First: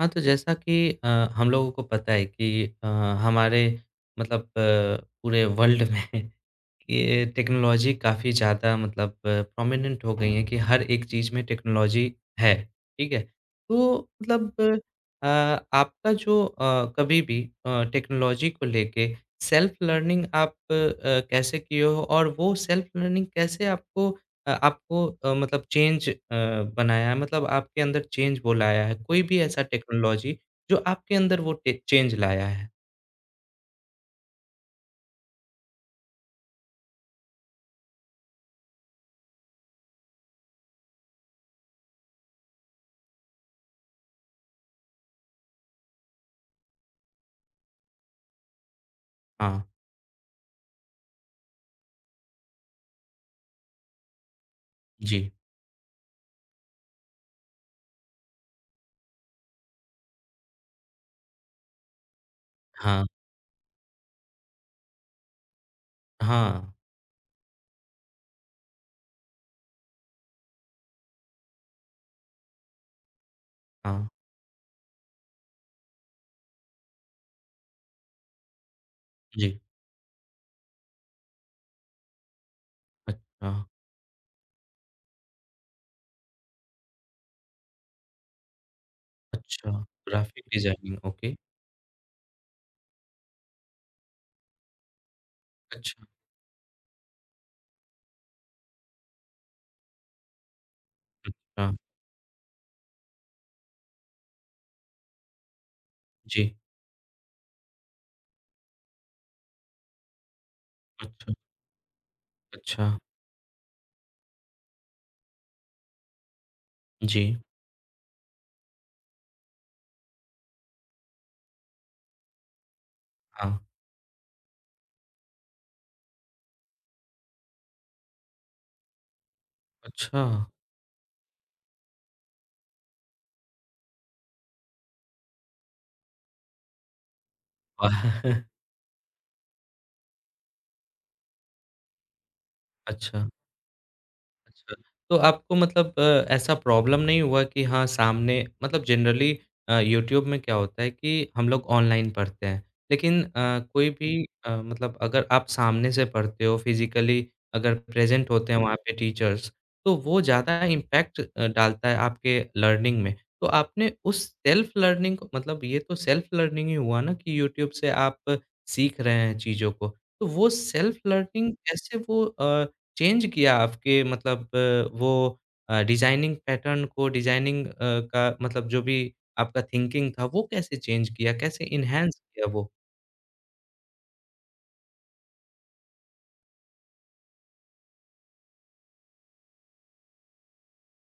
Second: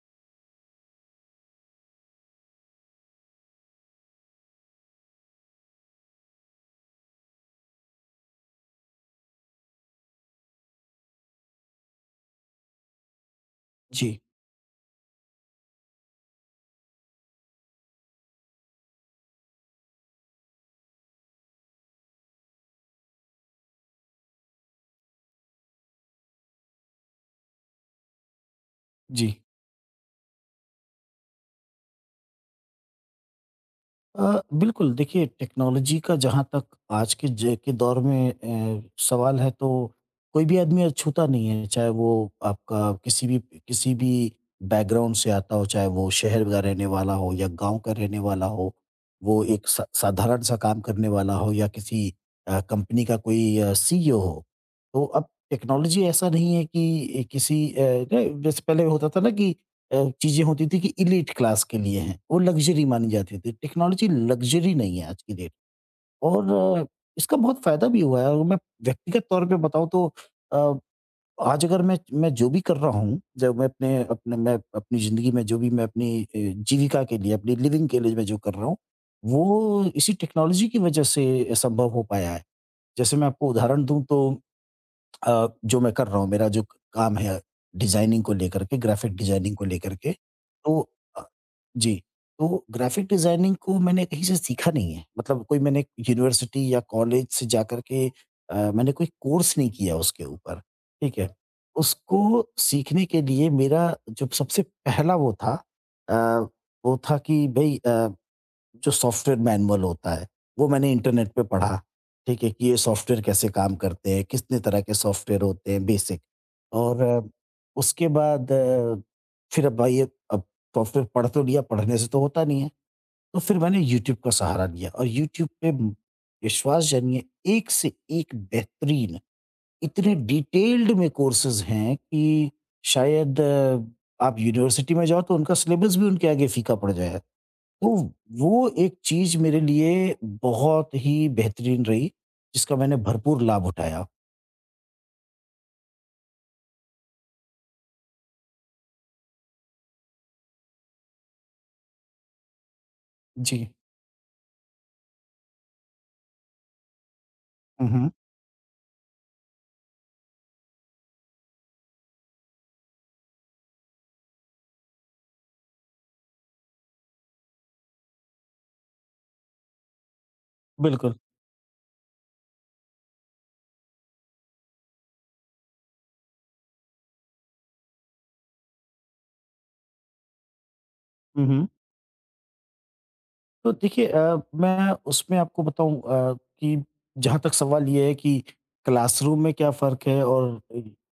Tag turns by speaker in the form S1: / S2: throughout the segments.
S1: हाँ, तो जैसा कि अ, हम लोगों को पता है कि हमारे मतलब पूरे वर्ल्ड में ये टेक्नोलॉजी काफ़ी ज़्यादा मतलब प्रोमिनेंट हो गई है कि हर एक चीज़ में टेक्नोलॉजी है, ठीक है? तो
S2: जी,
S1: मतलब अ, आपका जो कभी भी टेक्नोलॉजी को लेके सेल्फ लर्निंग आप कैसे किए हो और वो सेल्फ लर्निंग कैसे आपको मतलब चेंज बनाया है? मतलब आपके अंदर चेंज वो लाया है? कोई
S2: जी।
S1: भी ऐसा टेक्नोलॉजी जो आपके अंदर वो टे चेंज लाया है?
S2: बिल्कुल, देखिए टेक्नोलॉजी का जहाँ तक आज के ज के दौर में अ, सवाल है तो कोई भी आदमी अछूता नहीं है, चाहे वो आपका किसी भी बैकग्राउंड से आता हो, चाहे वो शहर का रहने वाला हो या गाँव का रहने वाला हो, वो
S1: हाँ,
S2: एक सा साधारण सा काम करने वाला हो या किसी कंपनी का कोई सीईओ हो। तो अब
S1: जी।
S2: टेक्नोलॉजी ऐसा नहीं है कि किसी ज जैसे पहले होता था ना कि चीज़ें होती थी कि एलीट क्लास के लिए हैं, वो लग्ज़री
S1: हाँ,
S2: मानी जाती थी। टेक्नोलॉज़ी लग्ज़री नहीं है आज की डेट और
S1: हाँ,
S2: अ, इसका बहुत फ़ायदा भी हुआ है और मैं व्यक्तिगत तौर पे बताऊँ तो अ, आज अगर मैं जो भी कर रहा हूँ, जब मैं अपने
S1: हाँ,
S2: अपने मैं अपनी ज़िंदगी में जो भी मैं अपनी जीविका के लिए, अपनी लिविंग के लिए मैं जो कर रहा हूँ,
S1: जी।
S2: वो इसी टेक्नोलॉज़ी की वज़ह से संभव हो पाया है। जैसे मैं आपको
S1: अच्छा,
S2: उदाहरण दूँ तो जो मैं कर रहा हूँ, मेरा जो काम है डिज़ाइनिंग को लेकर के, ग्राफ़िक डिज़ाइनिंग को
S1: अच्छा,
S2: लेकर के,
S1: ग्राफ़िक
S2: तो
S1: डिज़ाइनिंग,
S2: अ,
S1: ओके,
S2: जी, तो ग्राफ़िक डिज़ाइनिंग को मैंने कहीं से सीखा नहीं है। मतलब कोई मैंने
S1: अच्छा,
S2: यूनिवर्सिटी या कॉलेज से जाकर के मैंने कोई कोर्स नहीं किया उसके ऊपर, ठीक है?
S1: अच्छा,
S2: उसको सीखने के लिए मेरा जो सबसे पहला वो था अ,
S1: जी,
S2: वो था कि भई जो सॉफ्टवेयर मैनुअल होता है, वो मैंने इंटरनेट
S1: अच्छा,
S2: पे पढ़ा, ठीक है? कि ये
S1: अच्छा,
S2: सॉफ्टवेयर कैसे काम करते हैं, कितने तरह के सॉफ्टवेयर होते हैं बेसिक और
S1: जी,
S2: उसके बाद फिर अब भाई अब सॉफ्टवेयर पढ़ तो लिया, पढ़ने से तो होता नहीं है, तो फिर
S1: हाँ,
S2: मैंने यूट्यूब का सहारा लिया और यूट्यूब पे विश्वास जानिए एक से एक बेहतरीन, इतने
S1: अच्छा,
S2: डिटेल्ड में कोर्सेज़ हैं कि शायद आप यूनिवर्सिटी में जाओ तो उनका सिलेबस भी उनके आगे फीका पड़ जाए। तो
S1: वाह!
S2: वो एक चीज़ मेरे लिए बहुत ही बेहतरीन रही, जिसका मैंने
S1: अच्छा।
S2: भरपूर लाभ उठाया।
S1: अच्छा, तो आपको मतलब ऐसा प्रॉब्लम नहीं हुआ कि हाँ, सामने मतलब जनरली यूट्यूब में क्या होता है कि हम लोग ऑनलाइन पढ़ते हैं, लेकिन
S2: जी।
S1: कोई भी मतलब अगर आप सामने से पढ़ते हो, फिज़िकली अगर
S2: हुँ, हुँ।
S1: प्रेज़ेंट होते हैं वहाँ पे टीचर्स, तो वो ज़्यादा इम्पैक्ट डालता है आपके लर्निंग में। तो आपने उस सेल्फ लर्निंग को मतलब ये तो सेल्फ लर्निंग ही हुआ ना कि यूट्यूब से आप सीख रहे हैं चीज़ों को, तो वो सेल्फ
S2: बिल्कुल।
S1: लर्निंग कैसे वो चेंज किया आपके मतलब वो डिज़ाइनिंग पैटर्न को डिज़ाइनिंग का मतलब जो भी आपका थिंकिंग था वो कैसे चेंज किया?
S2: हुँ,
S1: कैसे
S2: हुँ।
S1: एनहांस किया वो?
S2: तो देखिए मैं उसमें आपको बताऊँ कि जहाँ तक सवाल ये है कि क्लासरूम में क्या फ़र्क है और किस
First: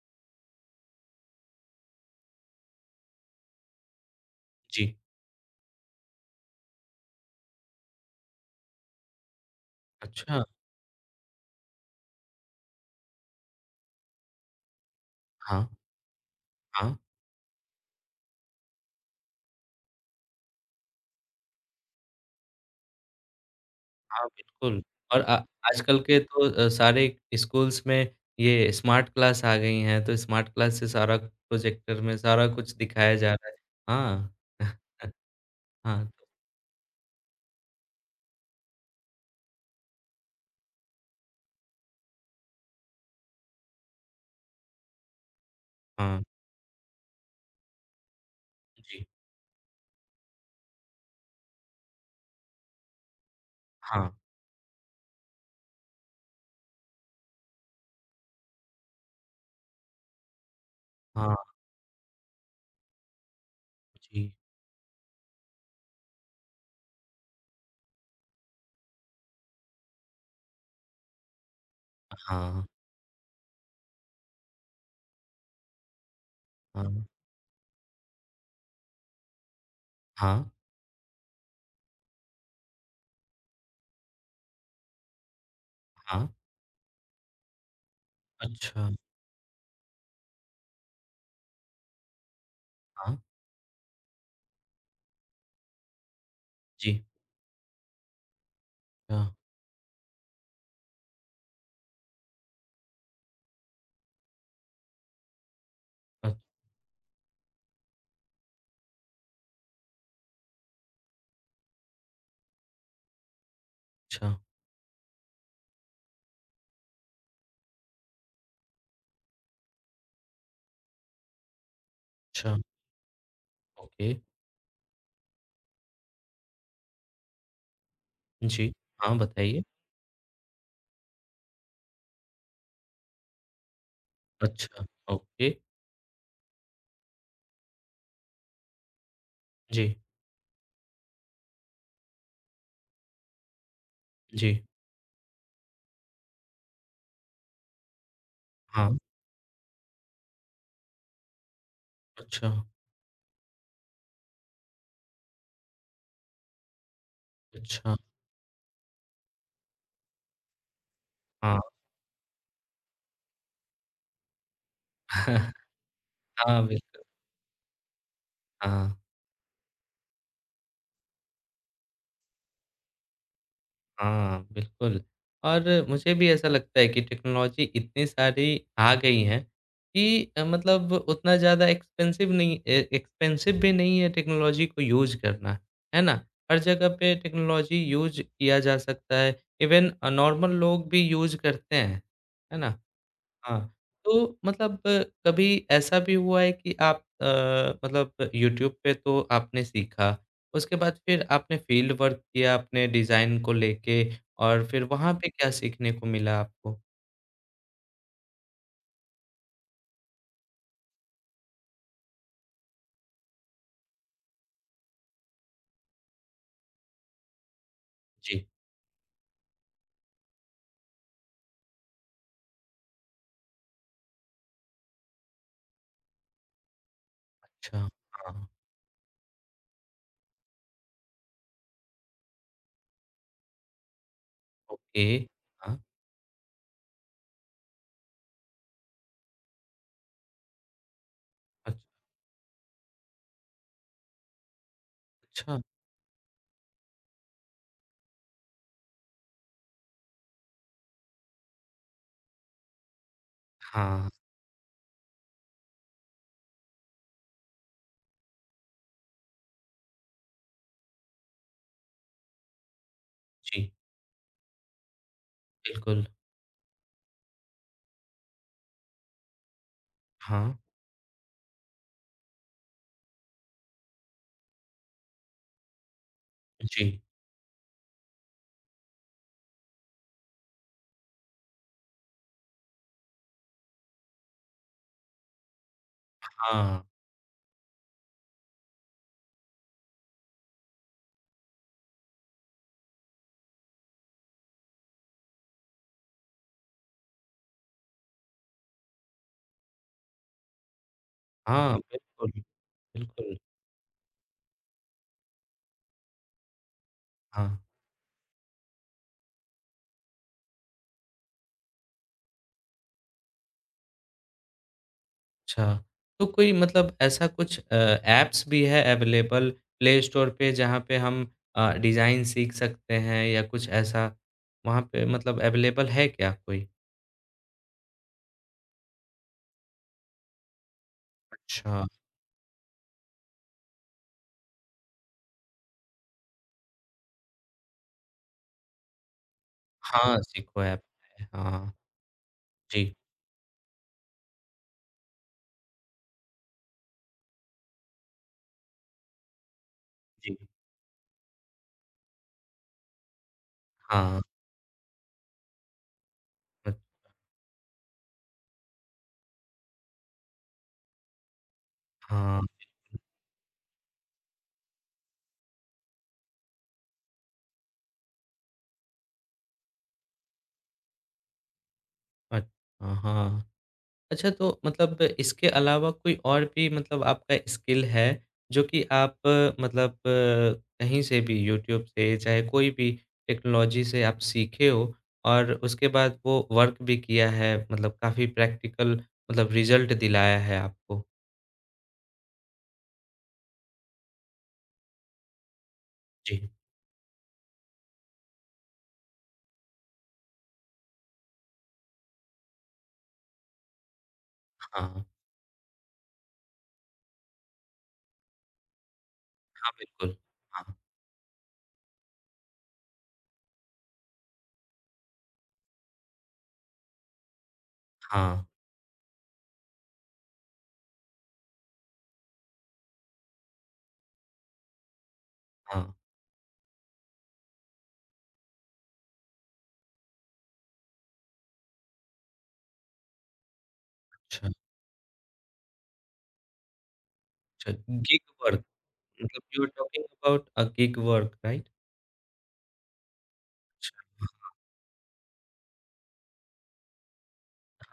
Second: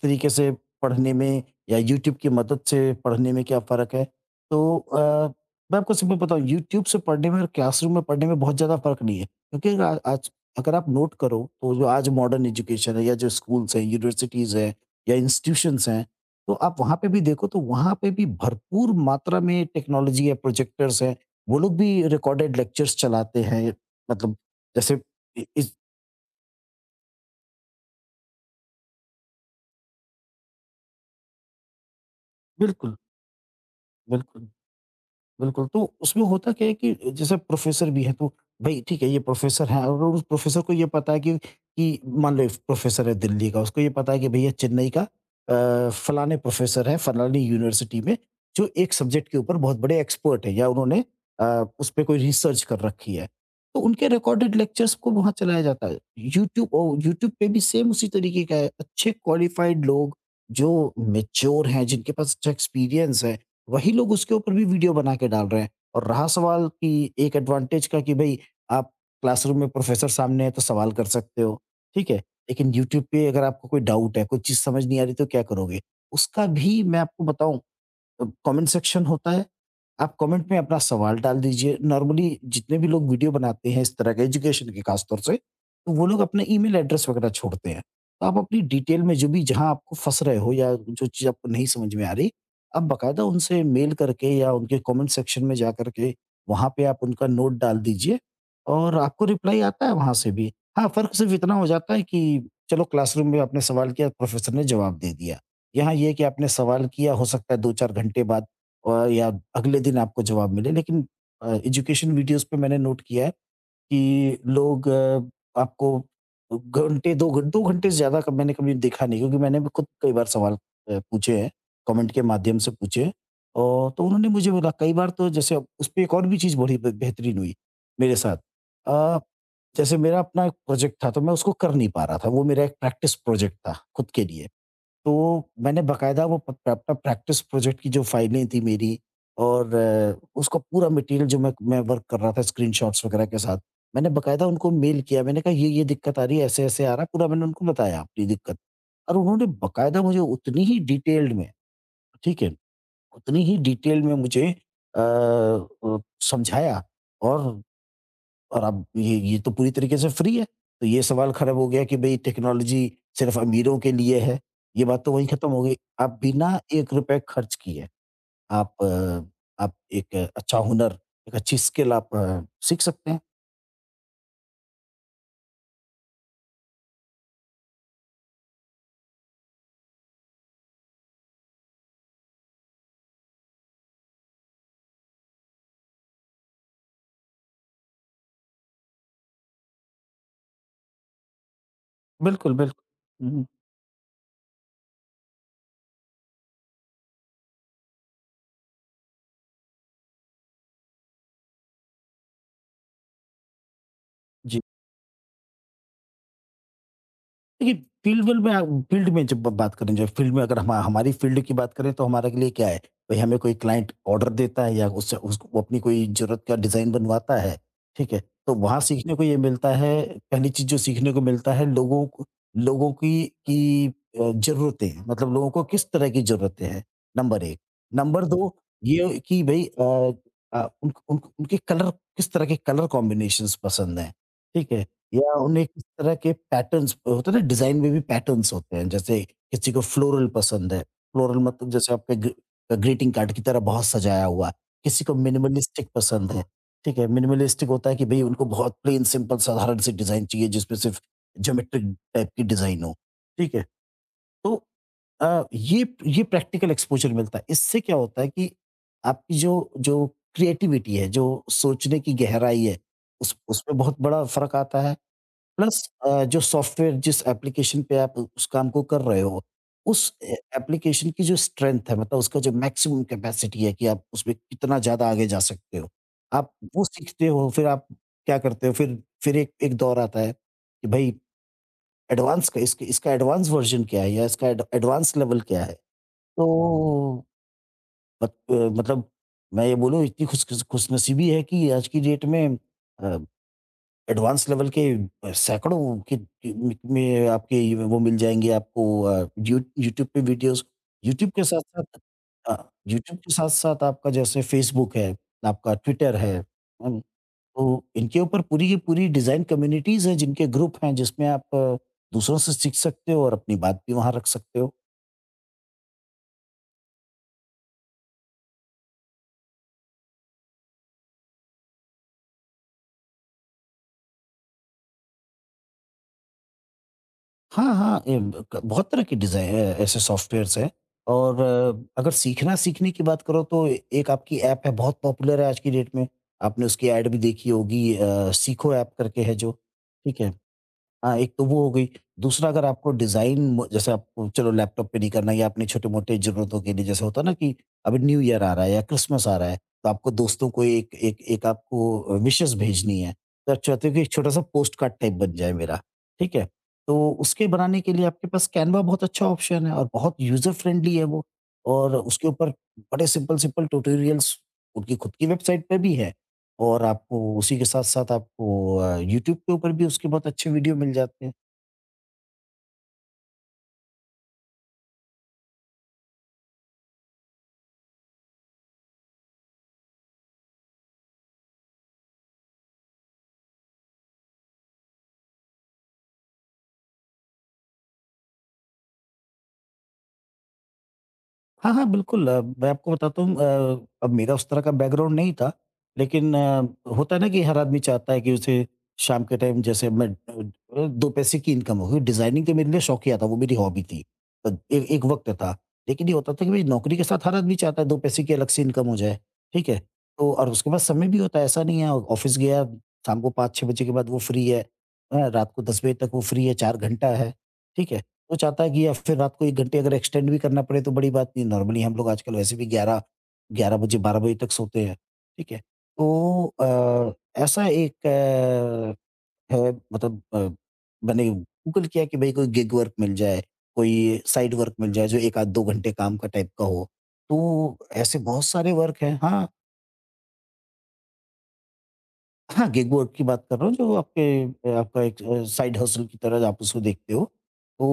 S2: तरीके से पढ़ने में या यूट्यूब की मदद से पढ़ने में क्या फ़र्क है? तो
S1: जी।
S2: मैं आपको सिंपल बताऊँ यूट्यूब से पढ़ने में और क्लासरूम में पढ़ने में बहुत ज़्यादा फ़र्क नहीं है। क्योंकि आज
S1: अच्छा।
S2: अगर आप नोट करो तो जो आज मॉडर्न एजुकेशन है या जो स्कूल्स हैं, यूनिवर्सिटीज़ हैं या
S1: हाँ,
S2: इंस्टीट्यूशंस हैं, तो आप वहाँ
S1: हाँ।
S2: पे भी देखो तो वहाँ पे भी भरपूर मात्रा में टेक्नोलॉजी है, प्रोजेक्टर्स हैं, वो लोग भी रिकॉर्डेड लेक्चर्स चलाते हैं।
S1: हाँ,
S2: मतलब
S1: बिल्कुल
S2: जैसे
S1: और
S2: इ इस
S1: आजकल के तो सारे स्कूल्स में ये स्मार्ट क्लास आ गई हैं, तो स्मार्ट क्लास से सारा प्रोजेक्टर में सारा कुछ
S2: बिल्कुल,
S1: दिखाया जा रहा है। हाँ।
S2: बिल्कुल। बिल्कुल, तो
S1: हाँ,
S2: उसमें
S1: तो
S2: होता क्या है कि जैसे प्रोफ़ेसर भी है तो भई ठीक है ये प्रोफ़ेसर है और उस प्रोफ़ेसर को ये पता है कि मान लो एक प्रोफ़ेसर है दिल्ली का, उसको ये पता है कि भैया चेन्नई का
S1: हाँ,
S2: फलाने प्रोफ़ेसर है, फलानी यूनिवर्सिटी में जो एक
S1: जी।
S2: सब्जेक्ट के ऊपर बहुत बड़े एक्सपर्ट हैं या उन्होंने अ, उस पे कोई रिसर्च कर रखी है। तो उनके
S1: हाँ,
S2: रिकॉर्डेड लेक्चर्स को वहाँ चलाया जाता है। यूट्यूब पे भी सेम उसी तरीके का है, अच्छे क्वालिफ़ाइड लोग जो
S1: हाँ,
S2: मैच्योर हैं, जिनके पास अच्छा एक्सपीरियंस है, वही लोग
S1: जी।
S2: उसके ऊपर भी वीडियो बना के डाल रहे हैं। और रहा सवाल कि एक एडवांटेज का कि भई आप क्लासरूम में प्रोफ़ेसर सामने है तो सवाल कर सकते हो, ठीक है?
S1: हाँ,
S2: लेकिन यूट्यूब पे अगर आपको कोई डाउट है, कोई चीज़ समझ नहीं आ रही तो क्या करोगे? उसका भी मैं
S1: हाँ,
S2: आपको बताऊँ कमेंट सेक्शन होता है। आप
S1: हाँ,
S2: कमेंट में अपना सवाल डाल दीजिए। नॉर्मली जितने भी लोग वीडियो बनाते हैं इस तरह के एजुकेशन के खास तौर से, तो वो लोग
S1: हाँ।
S2: अपना ईमेल एड्रेस वगैरह छोड़ते हैं। तो आप अपनी
S1: अच्छा।
S2: डिटेल में जो भी जहाँ आपको फँस रहे हो या जो चीज़ आपको नहीं समझ में आ रही, आप
S1: हाँ।
S2: बाकायदा उनसे मेल करके या उनके कमेंट सेक्शन में जा कर के वहाँ पे आप
S1: जी।
S2: उनका नोट डाल दीजिए और आपको
S1: हाँ,
S2: रिप्लाई आता है वहाँ से भी। हाँ, फ़र्क सिर्फ़ इतना हो जाता है कि चलो क्लासरूम में आपने सवाल किया, प्रोफ़ेसर ने जवाब दे दिया। यहाँ ये है कि आपने सवाल किया, हो सकता है 2-4 घंटे बाद या अगले दिन आपको जवाब मिले। लेकिन एजुकेशन वीडियोज़ पे मैंने नोट किया है
S1: अच्छा,
S2: कि लोग आपको घंटे 2 घं 2 घंटे से ज़्यादा का मैंने कभी देखा नहीं क्योंकि मैंने भी खुद कई बार सवाल पूछे हैं, कमेंट के
S1: अच्छा,
S2: माध्यम से पूछे हैं। और तो
S1: ओके,
S2: उन्होंने मुझे बोला कई बार तो जैसे अब उसपे एक और भी चीज़ बड़ी ब बेहतरीन हुई मेरे साथ।
S1: जी। हाँ,
S2: अ,
S1: बताइए।
S2: जैसे मेरा अपना एक प्रोजेक्ट था, तो मैं उसको कर नहीं पा रहा था। वो मेरा एक प्रैक्टिस प्रोजेक्ट था खुद के लिए।
S1: अच्छा,
S2: तो
S1: ओके,
S2: मैंने बाकायदा वो प अपना प्रैक्टिस प्रोजेक्ट की जो फाइलें थी मेरी और
S1: जी,
S2: उसका पूरा मटेरियल जो मैं वर्क कर रहा था स्क्रीनशॉट्स वगैरह के साथ, मैंने बाकायदा
S1: जी।
S2: उनको मेल किया। मैंने कहा, "ये-ये दिक्कत आ रही है, ऐसे-ऐसे आ रहा है।" पूरा मैंने उनको बताया अपनी दिक्कत
S1: हाँ,
S2: और उन्होंने बाकायदा मुझे उतनी ही डिटेल्ड में, ठीक है?
S1: अच्छा,
S2: उतनी ही डिटेल में मुझे अ अ, समझाया और
S1: अच्छा,
S2: और अब ये तो पूरी तरीके से फ्री है। तो ये सवाल खड़ा
S1: हाँ।
S2: हो गया कि भई टेक्नोलॉज़ी सिर्फ़ अमीरों के लिए है, ये बात तो वहीं खत्म हो गई। आप बिना
S1: हाँ, बिल्कुल,
S2: ₹1 खर्च किए आप
S1: हाँ।
S2: आप एक अच्छा हुनर, एक अच्छी स्किल आप सीख सकते हैं।
S1: हाँ, बिल्कुल और मुझे भी ऐसा लगता है कि टेक्नोलॉज़ी इतनी सारी आ गई हैं कि मतलब उतना ज़्यादा एक्सपेंसिव नहीं ए एक्सपेंसिव भी नहीं है टेक्नोलॉज़ी को यूज़ करना, है ना? हर जगह पे टेक्नोलॉज़ी यूज़ किया जा सकता है, इवन नॉर्मल लोग भी यूज़ करते हैं,
S2: बिल्कुल,
S1: है ना?
S2: बिल्कुल। हुँ, हुँ।
S1: हाँ, तो मतलब कभी ऐसा भी हुआ है कि आप मतलब यूट्यूब पे तो आपने सीखा, उसके बाद फिर आपने फील्ड वर्क किया अपने डिज़ाइन को लेके
S2: जी।
S1: और फिर वहाँ पे क्या सीखने को मिला आपको?
S2: देखिए, फील्ड विल में आप फील्ड में जब बात करें जो फील्ड में अगर हम हमारी फील्ड की बात करें तो हमारे लिए क्या है? भई हमें कोई क्लाइंट ऑर्डर देता है या उससे उस वो अपनी कोई ज़रूरत का डिज़ाइन बनवाता है, ठीक है?
S1: जी,
S2: तो वहाँ सीखने को ये मिलता है पहली चीज़ जो सीखने को मिलता है लोगों को लोगों की ज़रूरतें मतलब लोगों को किस तरह की ज़रूरतें हैं, नंबर 1।
S1: अच्छा,
S2: नंबर
S1: हाँ,
S2: 2 ये कि भई उन उन उनके कलर किस तरह के कलर कॉम्बिनेशंस पसंद हैं, ठीक है?
S1: ओके,
S2: या उन्हें
S1: हाँ,
S2: किस तरह के पैटर्न्स होते हैं ना डिज़ाइन में भी पैटर्न्स होते हैं। जैसे किसी को फ्लोरल पसंद है, फ्लोरल मतलब
S1: अच्छा,
S2: जैसे आपके ग्रीटिंग कार्ड की तरह बहुत सजाया हुआ है। किसी को
S1: अच्छा,
S2: मिनिमलिस्टिक पसंद है, ठीक है? मिनिमलिस्टिक होता है कि भई उनको बहुत प्लेन सिंपल साधारण सी डिज़ाइन चाहिए जिसमें सिर्फ़ ज्योमेट्रिक टाइप की डिज़ाइन हो, ठीक है?
S1: हाँ,
S2: तो ये प्रैक्टिकल एक्सपोज़र मिलता है। इससे क्या होता है कि आपकी जो जो क्रिएटिविटी है, जो सोचने की गहराई है, उस
S1: जी,
S2: उसमें बहुत बड़ा फ़र्क आता है। प्लस
S1: बिल्कुल,
S2: जो सॉफ्टवेयर जिस एप्लीकेशन पे आप उस काम को कर रहे हो, उस ए
S1: हाँ,
S2: एप्लीकेशन की जो स्ट्रेंथ है मतलब उसका जो मैक्सिमम कैपेसिटी है कि आप उसमें कितना ज़्यादा आगे जा सकते हो। आप वो
S1: जी,
S2: सीखते हो फिर आप क्या करते हो फिर एक एक दौर आता है कि भई एडवांस का इसके इसका एडवांस वर्ज़न क्या है या इसका एड एडवांस लेवल क्या है?
S1: हाँ,
S2: तो मत अ, मतलब मैं ये बोलूँ इतनी खुश खुश खुशनसीबी है कि आज की डेट में अ एडवांस लेवल के सैकड़ों के में आपके ये वो मिल जाएँगे आपको अ, यू यूट्यूब पे वीडियोज़ यूट्यूब के
S1: हाँ,
S2: साथ-साथ
S1: बिल्कुल,
S2: अ, यूट्यूब के
S1: बिल्कुल,
S2: साथ-साथ आपका जैसे फ़ेसबुक है, आपका ट्विटर है, हुँ,
S1: हाँ।
S2: तो इनके ऊपर पूरी की पूरी डिज़ाइन कम्युनिटीज़ हैं, जिनके ग्रुप हैं, जिसमें आप दूसरों से सीख सकते हो और अपनी बात भी वहाँ रख सकते हो।
S1: अच्छा, तो कोई मतलब ऐसा कुछ ऐप्स भी है अवेलेबल प्ले स्टोर पे जहाँ पे हम डिज़ाइन सीख सकते हैं या कुछ ऐसा वहाँ पे मतलब अवेलेबल है क्या कोई?
S2: हाँ, हाँ, ए, ब क बहुत तरह के ऐसे सॉफ्टवेयर्स हैं और
S1: अच्छा।
S2: अगर सीखना सीखने की बात करो तो एक आपकी ऐप है बहुत पॉपुलर है आज की डेट में, आपने उसकी ऐड भी देखी होगी सीखो ऐप करके है जो,
S1: हाँ,
S2: ठीक है?
S1: सीखो ऐप
S2: हाँ,
S1: है,
S2: एक तो वो हो
S1: हाँ,
S2: गई। दूसरा अगर आपको
S1: जी।
S2: डिज़ाइन म जैसे आपको चलो लैपटॉप पे नहीं करना या अपने छोटे-मोटे ज़रूरतों के लिए जैसे होता है ना कि अभी न्यू ईयर आ रहा है या क्रिसमस आ रहा है, तो आपको
S1: जी।
S2: दोस्तों को एक एक एक आपको विशेस भेजनी है। तो आप चाहते हो कि एक
S1: हाँ,
S2: छोटा-सा पोस्टकार्ड टाइप बन जाए मेरा, ठीक है?
S1: अ,
S2: तो उसके बनाने के लिए आपके पास कैनवा बहुत अच्छा ऑप्शन है और बहुत यूज़र फ्रेंडली है वो। और उसके
S1: हाँ,
S2: ऊपर बड़े सिंपल-सिंपल ट्यूटोरियल्स उनकी खुद की वेबसाइट पे भी है। और आपको उसी के साथ-साथ आपको यूट्यूब के ऊपर भी उसके बहुत अच्छे वीडियो मिल जाते हैं।
S1: अच्छा, हाँ। अच्छा तो मतलब इसके अलावा कोई और भी मतलब आपका स्किल है जो कि आप मतलब कहीं से भी यूट्यूब से चाहे कोई भी टेक्नोलॉजी से आप सीखे हो और उसके बाद वो वर्क भी किया है मतलब काफ़ी प्रैक्टिकल मतलब रिजल्ट दिलाया है आपको?
S2: हाँ, हाँ, बिल्कुल। मैं आपको बताता हूँ, अब मेरा उस तरह का बैकग्राउंड नहीं था, लेकिन
S1: जी।
S2: होता है ना कि हर आदमी चाहता है कि उसे शाम के टाइम जैसे मैं 2 पैसे की इनकम हो गई। डिज़ाइनिंग तो मेरे लिए शौकिया था, वो मेरी हॉबी थी। ए एक
S1: हाँ,
S2: वक़्त था, लेकिन ये होता था कि भई नौकरी के साथ हर आदमी चाहता है 2 पैसे की अलग से इनकम हो जाए, ठीक
S1: हाँ,
S2: है?
S1: बिल्कुल।
S2: तो और उसके
S1: हाँ,
S2: पास समय भी होता है, ऐसा नहीं है, ऑफ़िस गया, शाम को 5-6 बजे के बाद वो फ्री है, हैं? रात को 10 बजे तक वो फ्री है, 4 घंटा है, ठीक है? तो
S1: हाँ,
S2: चाहता है कि या फिर रात को 1 घंटे अगर एक्सटेंड भी करना पड़े तो बड़ी बात नहीं, नॉर्मली हम लोग आजकल वैसे भी 11 बजे 12 बजे तक सोते हैं, ठीक है?
S1: हाँ।
S2: तो ऐसा एक है, मतलब, मैंने गूगल किया कि भई कोई गिग वर्क मिल जाए, कोई
S1: अच्छा,
S2: साइड वर्क मिल जाए जो 1 आध 2 घंटे काम का टाइप का हो।
S1: अच्छा
S2: तो ऐसे
S1: गिग
S2: बहुत
S1: वर्क
S2: सारे वर्क हैं,
S1: मतलब
S2: हाँ।
S1: You are talking about a gig work right?
S2: हाँ, गिग वर्क की बात कर रहा हूँ, जो
S1: अच्छा,
S2: आपके आपका एक साइड हसल की तरह आप उसको देखते हो।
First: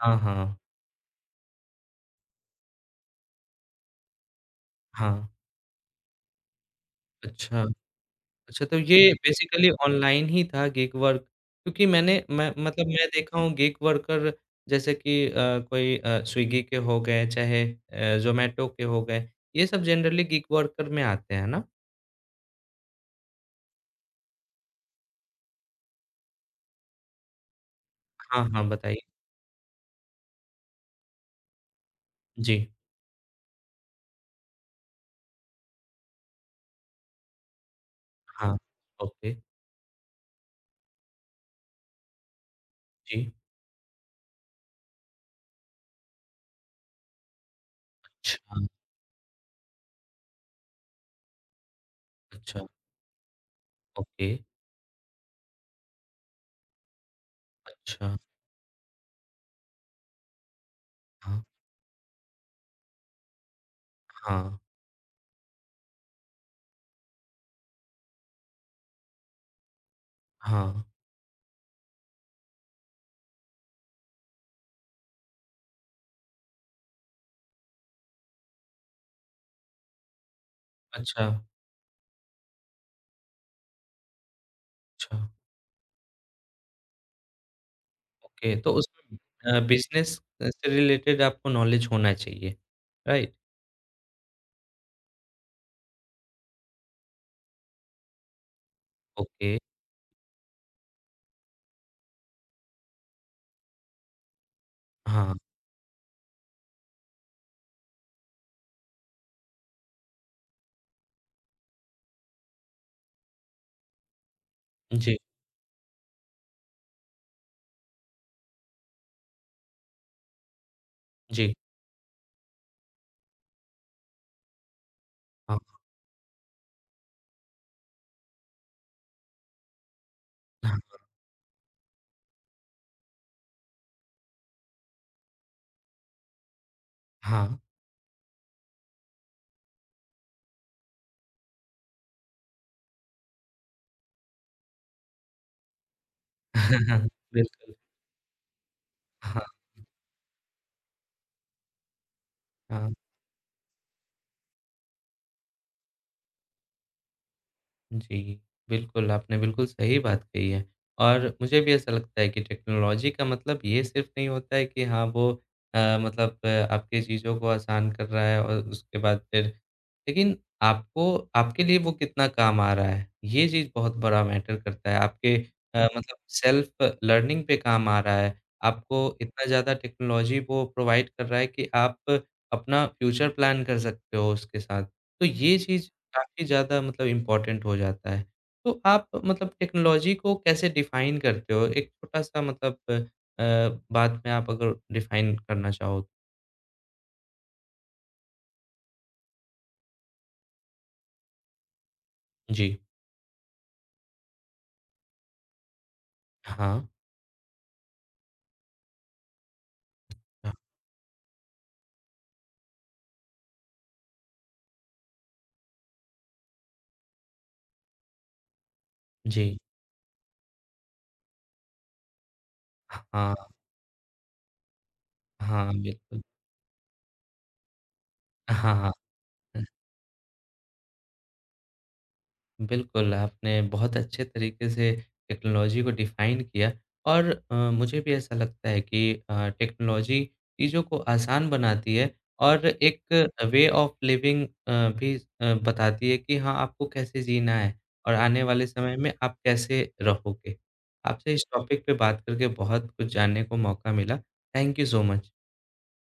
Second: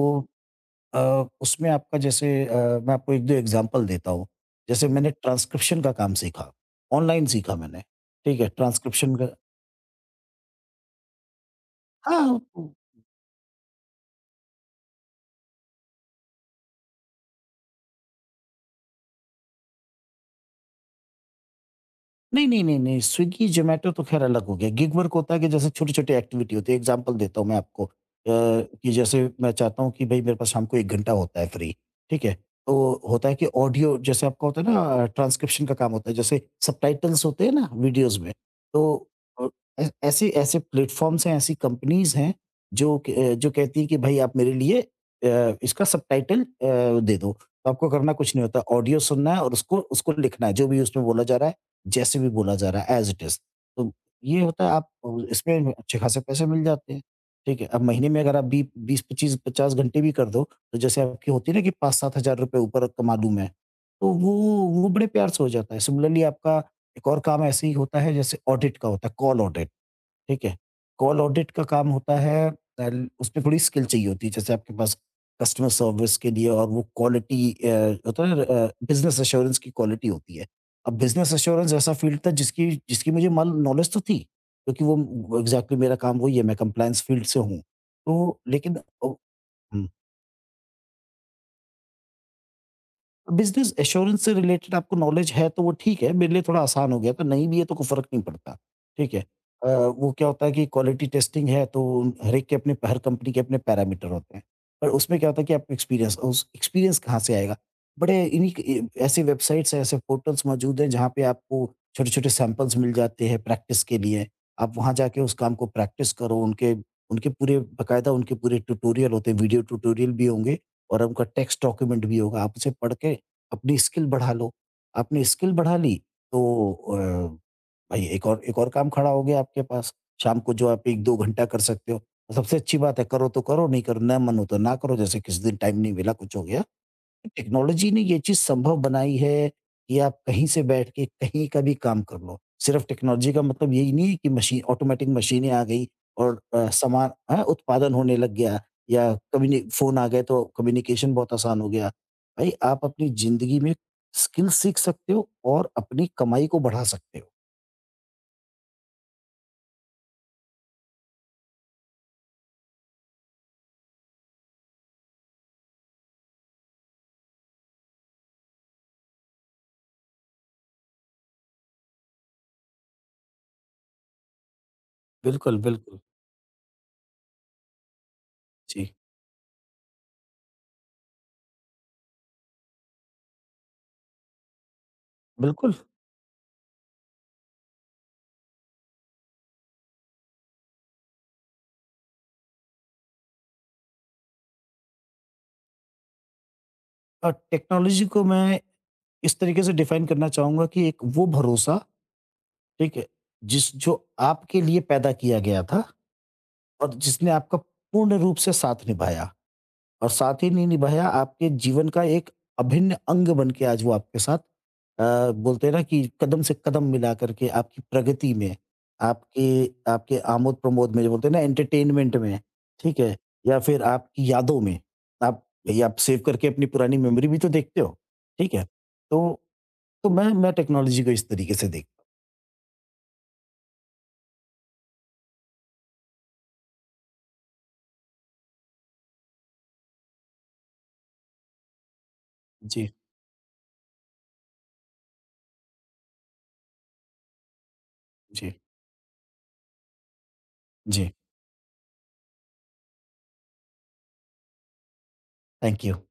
S1: हाँ, हाँ,
S2: उसमें आपका जैसे मैं आपको 1-2 एग्ज़ाम्पल देता हूँ। जैसे मैंने
S1: हाँ।
S2: ट्रांसक्रिप्शन का काम सीखा, ऑनलाइन सीखा
S1: अच्छा।
S2: मैंने, ठीक है?
S1: अच्छा, तो ये
S2: ट्रांसक्रिप्शन का,
S1: बेसिकली ऑनलाइन ही था गिग वर्क क्योंकि
S2: हाँ।
S1: मैं
S2: उ
S1: मतलब मैं देखा हूँ गिग वर्कर जैसे कि कोई स्विगी के हो गए चाहे ज़ोमैटो के हो गए, ये सब जनरली गिग वर्कर में आते हैं ना?
S2: नहीं, नहीं, नहीं, नहीं, स्विग्गी, ज़ोमैटो तो ख़ैर अलग हो गया। गिग वर्क होता है कि जैसे छोटी-छोटी एक्टिविटी होती है। एग्ज़ाम्पल देता हूँ मैं आपको,
S1: हाँ, हाँ,
S2: कि
S1: बताइए।
S2: जैसे मैं चाहता हूँ कि भई मेरे पास शाम को 1 घंटा होता है फ्री, ठीक है?
S1: जी,
S2: तो होता है कि ऑडियो, जैसे आपका होता है ना, ट्रांसक्रिप्शन का काम होता है, जैसे सबटाइटल्स होते हैं ना वीडियोज़ में,
S1: हाँ,
S2: तो
S1: ओके,
S2: अ, ऐ ऐसे ऐसे प्लेटफ़ॉर्म्स हैं, ऐसी कंपनीज़ हैं जो क
S1: जी।
S2: जो कहती हैं कि भई आप मेरे लिए इसका सबटाइटल दे दो। तो आपको करना कुछ नहीं होता,
S1: अच्छा,
S2: ऑडियो सुनना है और उसको उसको लिखना है, जो भी उसमें बोला जा रहा है, जैसे भी बोला
S1: अच्छा,
S2: जा रहा है, एज़ इट इज़। तो
S1: ओके,
S2: ये होता है, आप इसमें अच्छे खासे पैसे मिल जाते हैं, ठीक है? अब महीने
S1: अच्छा,
S2: में अगर आप बी 20-25-50 घंटे भी कर दो, तो जैसे आपकी
S1: हाँ,
S2: होती है ना कि 5-7 हज़ार रुपए ऊपर कमा लूँ मैं, तो वो
S1: हाँ,
S2: वो बड़े प्यार से हो जाता है। सिमिलरली आपका एक और काम ऐसे ही होता है जैसे ऑडिट का होता है, कॉल ऑडिट। ठीक है?
S1: हाँ,
S2: कॉल ऑडिट का काम होता है, ल उसमें थोड़ी स्किल चाहिए होती है, जैसे आपके पास कस्टमर सर्विस के लिए, और वो क्वालिटी, होता है ना बिज़नेस एश्योरेंस की क्वालिटी होती है। अब
S1: अच्छा,
S2: बिज़नेस एश्योरेंस ऐसा फील्ड था जिसकी जिसकी मुझे माल नॉलेज तो थी, क्योंकि वो
S1: अच्छा,
S2: वो एग्ज़ैक्टली मेरा काम वही है, मैं कम्प्लायंस फील्ड से हूँ। तो
S1: ओके, तो
S2: लेकिन, ओ
S1: उसमें बिज़नेस से रिलेटेड आपको नॉलेज होना चाहिए, राइट?
S2: बिज़नेस एश्योरेंस से रिलेटेड आपको नॉलेज है तो वो ठीक है, मेरे लिए थोड़ा आसान हो गया था, नहीं भी है तो कोई फ़र्क नहीं पड़ता, ठीक है।
S1: ओके,
S2: वो क्या होता है कि क्वालिटी टेस्टिंग है, तो हर एक के अपने, हर कंपनी के अपने पैरामीटर होते हैं। पर उसमें क्या
S1: हाँ,
S2: होता है कि आपका एक्सपीरियंस, उस एक्सपीरियंस कहाँ से आएगा? बड़े इन्हीं क ऐसे वेबसाइट्स हैं, ऐसे पोर्टल्स मौजूद हैं जहाँ पे आपको छोटे-छोटे सैंपल्स मिल जाते हैं प्रैक्टिस के लिए। आप वहाँ
S1: जी,
S2: जाके उस काम को प्रैक्टिस करो, उनके उनके पूरे बाकायदा उनके पूरे ट्यूटोरियल होते हैं, वीडियो ट्यूटोरियल भी होंगे और उनका
S1: जी।
S2: टेक्स्ट डॉक्यूमेंट भी होगा। आप उसे पढ़ के अपनी स्किल बढ़ा लो। आपने स्किल
S1: हाँ,
S2: बढ़ा ली तो अ, भई एक और काम खड़ा हो गया आपके पास। शाम को जो
S1: हाँ,
S2: आप 1-2 घंटा कर सकते हो। सबसे अच्छी बात है, करो तो करो, नहीं करो, ना मन हो तो ना करो। जैसे किसी दिन टाइम नहीं मिला, कुछ हो गया। टेक्नोलॉजी ने ये चीज़ संभव बनाई है कि आप कहीं से बैठ के कहीं का भी काम कर लो। सिर्फ़ टेक्नोलॉजी का मतलब यही नहीं है कि मशी ऑटोमेटिक मशीनें आ गई और
S1: हाँ।
S2: सामान, हाँ,
S1: बिल्कुल,
S2: उत्पादन होने लग गया, या
S1: हाँ,
S2: कम्युनि फ़ोन आ गए तो कम्युनिकेशन बहुत आसान हो गया। भई आप
S1: हाँ।
S2: अपनी ज़िंदगी में स्किल सीख सकते हो और अपनी कमाई को बढ़ा सकते हो।
S1: जी, बिल्कुल, आपने बिल्कुल सही बात कही है और मुझे भी ऐसा लगता है कि टेक्नोलॉजी का मतलब ये सिर्फ़ नहीं होता है कि हाँ, वो मतलब आपकी चीज़ों को आसान कर रहा है और उसके बाद फिर लेकिन आपको आपके लिए वो कितना काम आ रहा है, ये चीज़ बहुत बड़ा मैटर करता है। आपके
S2: बिल्कुल,
S1: हुँ।
S2: बिल्कुल।
S1: मतलब सेल्फ़ लर्निंग पे काम आ रहा है,
S2: जी।
S1: आपको इतना ज़्यादा टेक्नोलॉजी वो प्रोवाइड कर रहा है कि आप अपना फ्यूचर प्लान कर सकते हो उसके साथ। तो ये
S2: बिल्कुल।
S1: चीज़ काफ़ी ज़्यादा मतलब इम्पोर्टेंट हो जाता है। तो आप मतलब टेक्नोलॉजी को कैसे डिफ़ाइन करते हो? एक छोटा-सा मतलब अ, बात में आप अगर डिफ़ाइन करना चाहो?
S2: टेक्नोलॉजी को मैं इस तरीके से डिफ़ाइन करना चाहूँगा कि एक वो भरोसा,
S1: जी।
S2: ठीक है? जिस जो आपके लिए पैदा किया गया था,
S1: हाँ,
S2: और जिसने आपका पूर्ण रूप से साथ निभाया, और साथ ही
S1: हाँ।
S2: नहीं निभाया, आपके जीवन का एक अभिन्न अंग बन के आज वो आपके साथ, बोलते हैं ना, कि कदम से कदम मिला करके आपकी प्रगति में, आपके
S1: जी।
S2: आपके आमोद-प्रमोद में, जो बोलते हैं ना एंटरटेनमेंट में, ठीक है?
S1: हाँ,
S2: या फिर आपकी यादों में। आप,
S1: हाँ,
S2: भई आप सेव
S1: बिल्कुल।
S2: करके अपनी पुरानी मेमोरी भी तो देखते हो, ठीक है?
S1: हाँ, हाँ।
S2: तो मैं टेक्नोलॉजी को इस तरीके से देखता
S1: बिल्कुल, आपने बहुत अच्छे तरीके से टेक्नोलॉजी को डिफ़ाइन किया और मुझे भी ऐसा लगता है कि टेक्नोलॉजी चीज़ों को आसान बनाती है और
S2: हूँ। जी,
S1: एक वे ऑफ़ लिविंग भी बताती है कि हाँ, आपको कैसे जीना है और आने
S2: जी,
S1: वाले समय में आप कैसे रहोगे।
S2: जी।
S1: आपसे इस टॉपिक पे बात करके बहुत कुछ जानने को मौका मिला। Thank you so much.
S2: Thank you.